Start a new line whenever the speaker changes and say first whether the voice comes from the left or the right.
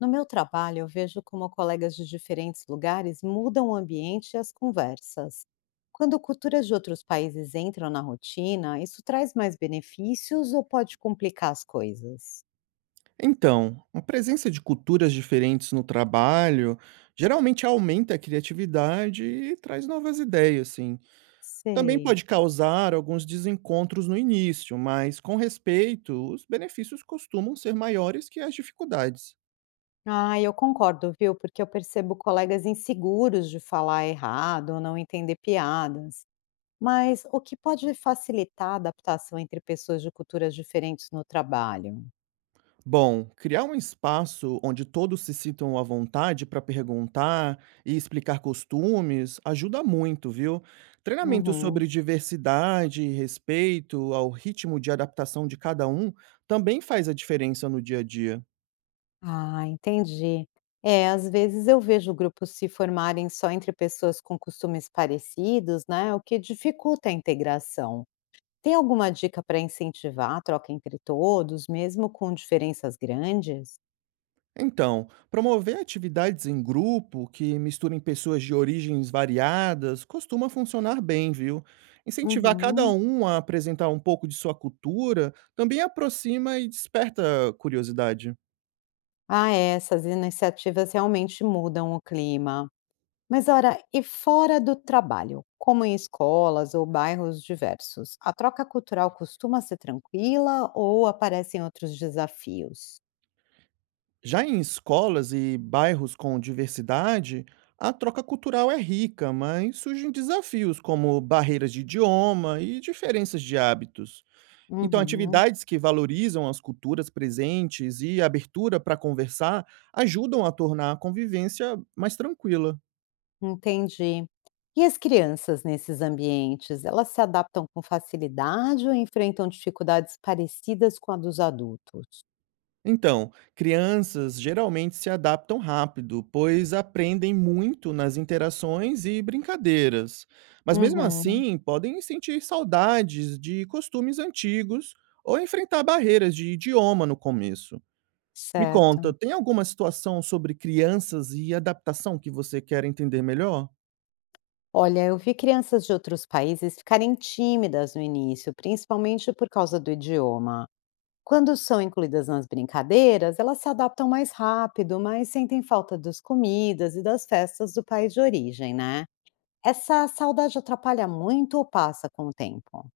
left: No meu trabalho, eu vejo como colegas de diferentes lugares mudam o ambiente e as conversas. Quando culturas de outros países entram na rotina, isso traz mais benefícios ou pode complicar as coisas?
right: Então, a presença de culturas diferentes no trabalho geralmente aumenta a criatividade e traz novas ideias. Sim, também
left: Sei.
right: pode causar alguns desencontros no início, mas com respeito, os benefícios costumam ser maiores que as dificuldades.
left: Ah, eu concordo, viu? Porque eu percebo colegas inseguros de falar errado ou não entender piadas. Mas o que pode facilitar a adaptação entre pessoas de culturas diferentes no trabalho?
right: Bom, criar um espaço onde todos se sintam à vontade para perguntar e explicar costumes ajuda muito, viu? Treinamento
left: Uhum.
right: sobre diversidade e respeito ao ritmo de adaptação de cada um também faz a diferença no dia a dia.
left: Ah, entendi. É, às vezes eu vejo grupos se formarem só entre pessoas com costumes parecidos, né? O que dificulta a integração. Tem alguma dica para incentivar a troca entre todos, mesmo com diferenças grandes?
right: Então, promover atividades em grupo que misturem pessoas de origens variadas costuma funcionar bem, viu? Incentivar cada
left: Uhum.
right: um a apresentar um pouco de sua cultura também aproxima e desperta curiosidade.
left: Ah, é, essas iniciativas realmente mudam o clima. Mas ora, e fora do trabalho, como em escolas ou bairros diversos, a troca cultural costuma ser tranquila ou aparecem outros desafios?
right: Já em escolas e bairros com diversidade, a troca cultural é rica, mas surgem desafios como barreiras de idioma e diferenças de hábitos. Então,
left: Uhum.
right: atividades que valorizam as culturas presentes e a abertura para conversar ajudam a tornar a convivência mais tranquila.
left: Entendi. E as crianças nesses ambientes, elas se adaptam com facilidade ou enfrentam dificuldades parecidas com a dos adultos?
right: Então, crianças geralmente se adaptam rápido, pois aprendem muito nas interações e brincadeiras. Mas mesmo
left: Uhum,
right: assim, podem sentir saudades de costumes antigos ou enfrentar barreiras de idioma no começo. Me conta,
left: certo.
right: tem alguma situação sobre crianças e adaptação que você quer entender melhor?
left: Olha, eu vi crianças de outros países ficarem tímidas no início, principalmente por causa do idioma. Quando são incluídas nas brincadeiras, elas se adaptam mais rápido, mas sentem falta das comidas e das festas do país de origem, né? Essa saudade atrapalha muito ou passa com o tempo?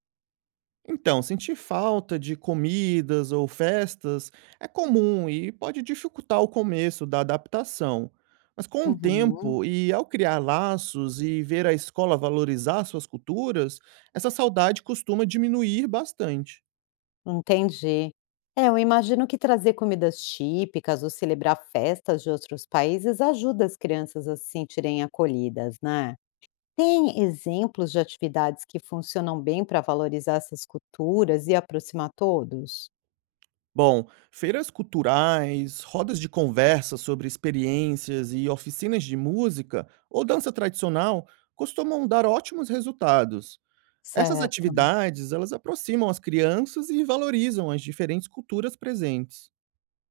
right: Então, sentir falta de comidas ou festas é comum e pode dificultar o começo da adaptação. Mas com o
left: Uhum.
right: tempo e ao criar laços e ver a escola valorizar suas culturas, essa saudade costuma diminuir bastante.
left: Entendi. É, eu imagino que trazer comidas típicas ou celebrar festas de outros países ajuda as crianças a se sentirem acolhidas, né? Tem exemplos de atividades que funcionam bem para valorizar essas culturas e aproximar todos?
right: Bom, feiras culturais, rodas de conversa sobre experiências e oficinas de música ou dança tradicional costumam dar ótimos resultados. Essas
left: Certo.
right: atividades, elas aproximam as crianças e valorizam as diferentes culturas presentes.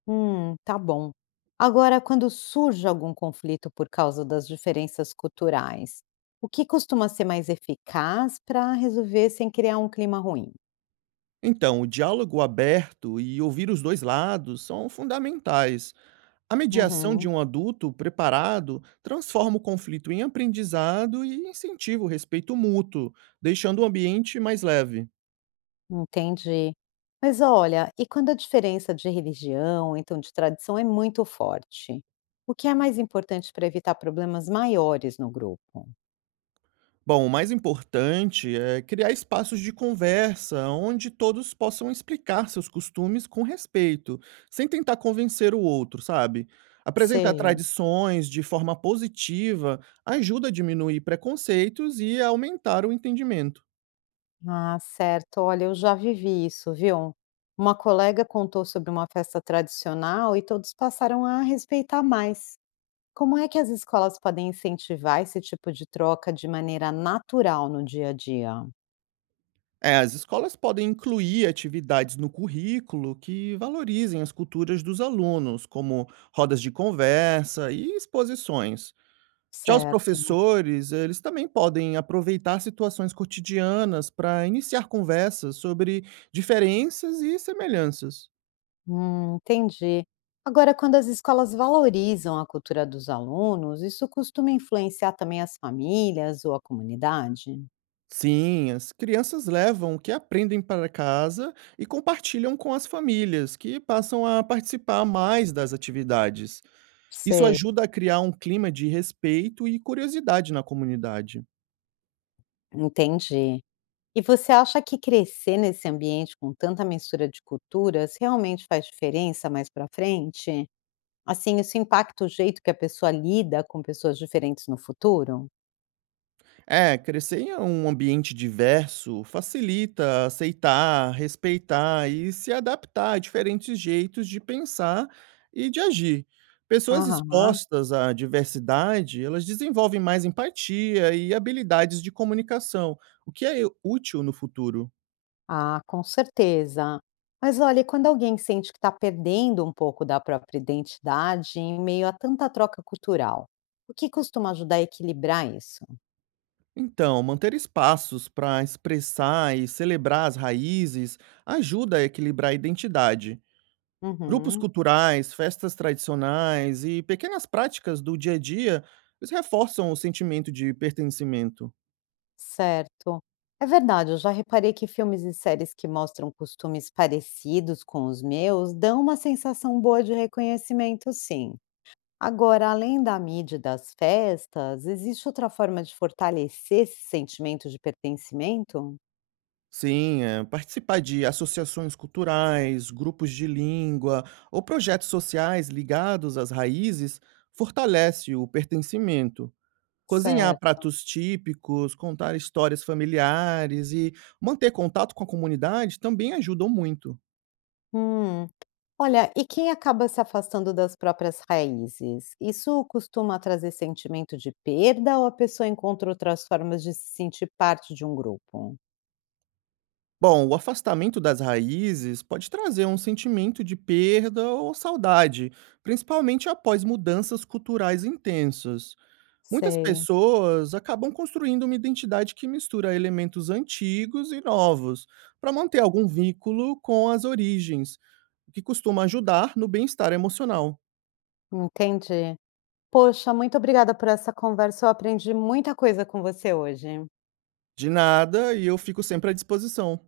left: Tá bom. Agora, quando surge algum conflito por causa das diferenças culturais, o que costuma ser mais eficaz para resolver sem criar um clima ruim?
right: Então, o diálogo aberto e ouvir os dois lados são fundamentais. A mediação de
left: Uhum.
right: um adulto preparado transforma o conflito em aprendizado e incentiva o respeito mútuo, deixando o ambiente mais leve.
left: Entendi. Mas olha, e quando a diferença de religião, ou então de tradição, é muito forte? O que é mais importante para evitar problemas maiores no grupo?
right: Bom, o mais importante é criar espaços de conversa onde todos possam explicar seus costumes com respeito, sem tentar convencer o outro, sabe? Apresentar
left: Sei.
right: tradições de forma positiva ajuda a diminuir preconceitos e a aumentar o entendimento.
left: Ah, certo. Olha, eu já vivi isso, viu? Uma colega contou sobre uma festa tradicional e todos passaram a respeitar mais. Como é que as escolas podem incentivar esse tipo de troca de maneira natural no dia a dia?
right: É, as escolas podem incluir atividades no currículo que valorizem as culturas dos alunos, como rodas de conversa e exposições. Já os
left: Certo.
right: professores, eles também podem aproveitar situações cotidianas para iniciar conversas sobre diferenças e semelhanças.
left: Entendi. Agora, quando as escolas valorizam a cultura dos alunos, isso costuma influenciar também as famílias ou a comunidade?
right: Sim, as crianças levam o que aprendem para casa e compartilham com as famílias, que passam a participar mais das atividades. Isso
left: Sei.
right: ajuda a criar um clima de respeito e curiosidade na comunidade.
left: Entendi. E você acha que crescer nesse ambiente com tanta mistura de culturas realmente faz diferença mais para frente? Assim, isso impacta o jeito que a pessoa lida com pessoas diferentes no futuro?
right: É, crescer em um ambiente diverso facilita aceitar, respeitar e se adaptar a diferentes jeitos de pensar e de agir. Pessoas
left: Aham.
right: expostas à diversidade, elas desenvolvem mais empatia e habilidades de comunicação, o que é útil no futuro.
left: Ah, com certeza. Mas olha, e quando alguém sente que está perdendo um pouco da própria identidade em meio a tanta troca cultural, o que costuma ajudar a equilibrar isso?
right: Então, manter espaços para expressar e celebrar as raízes ajuda a equilibrar a identidade. Grupos
left: Uhum,
right: culturais, festas tradicionais e pequenas práticas do dia a dia, eles reforçam o sentimento de pertencimento.
left: certo. É verdade, eu já reparei que filmes e séries que mostram costumes parecidos com os meus dão uma sensação boa de reconhecimento, sim. Agora, além da mídia e das festas, existe outra forma de fortalecer esse sentimento de pertencimento?
right: Sim, participar de associações culturais, grupos de língua ou projetos sociais ligados às raízes fortalece o pertencimento. Cozinhar
left: Certo.
right: pratos típicos, contar histórias familiares e manter contato com a comunidade também ajudam muito.
left: Hum. Olha, e quem acaba se afastando das próprias raízes? Isso costuma trazer sentimento de perda ou a pessoa encontra outras formas de se sentir parte de um grupo?
right: Bom, o afastamento das raízes pode trazer um sentimento de perda ou saudade, principalmente após mudanças culturais intensas. Muitas
left: Sei,
right: pessoas acabam construindo uma identidade que mistura elementos antigos e novos, para manter algum vínculo com as origens, o que costuma ajudar no bem-estar emocional.
left: entendi. Poxa, muito obrigada por essa conversa. Eu aprendi muita coisa com você hoje.
right: De nada, e eu fico sempre à disposição.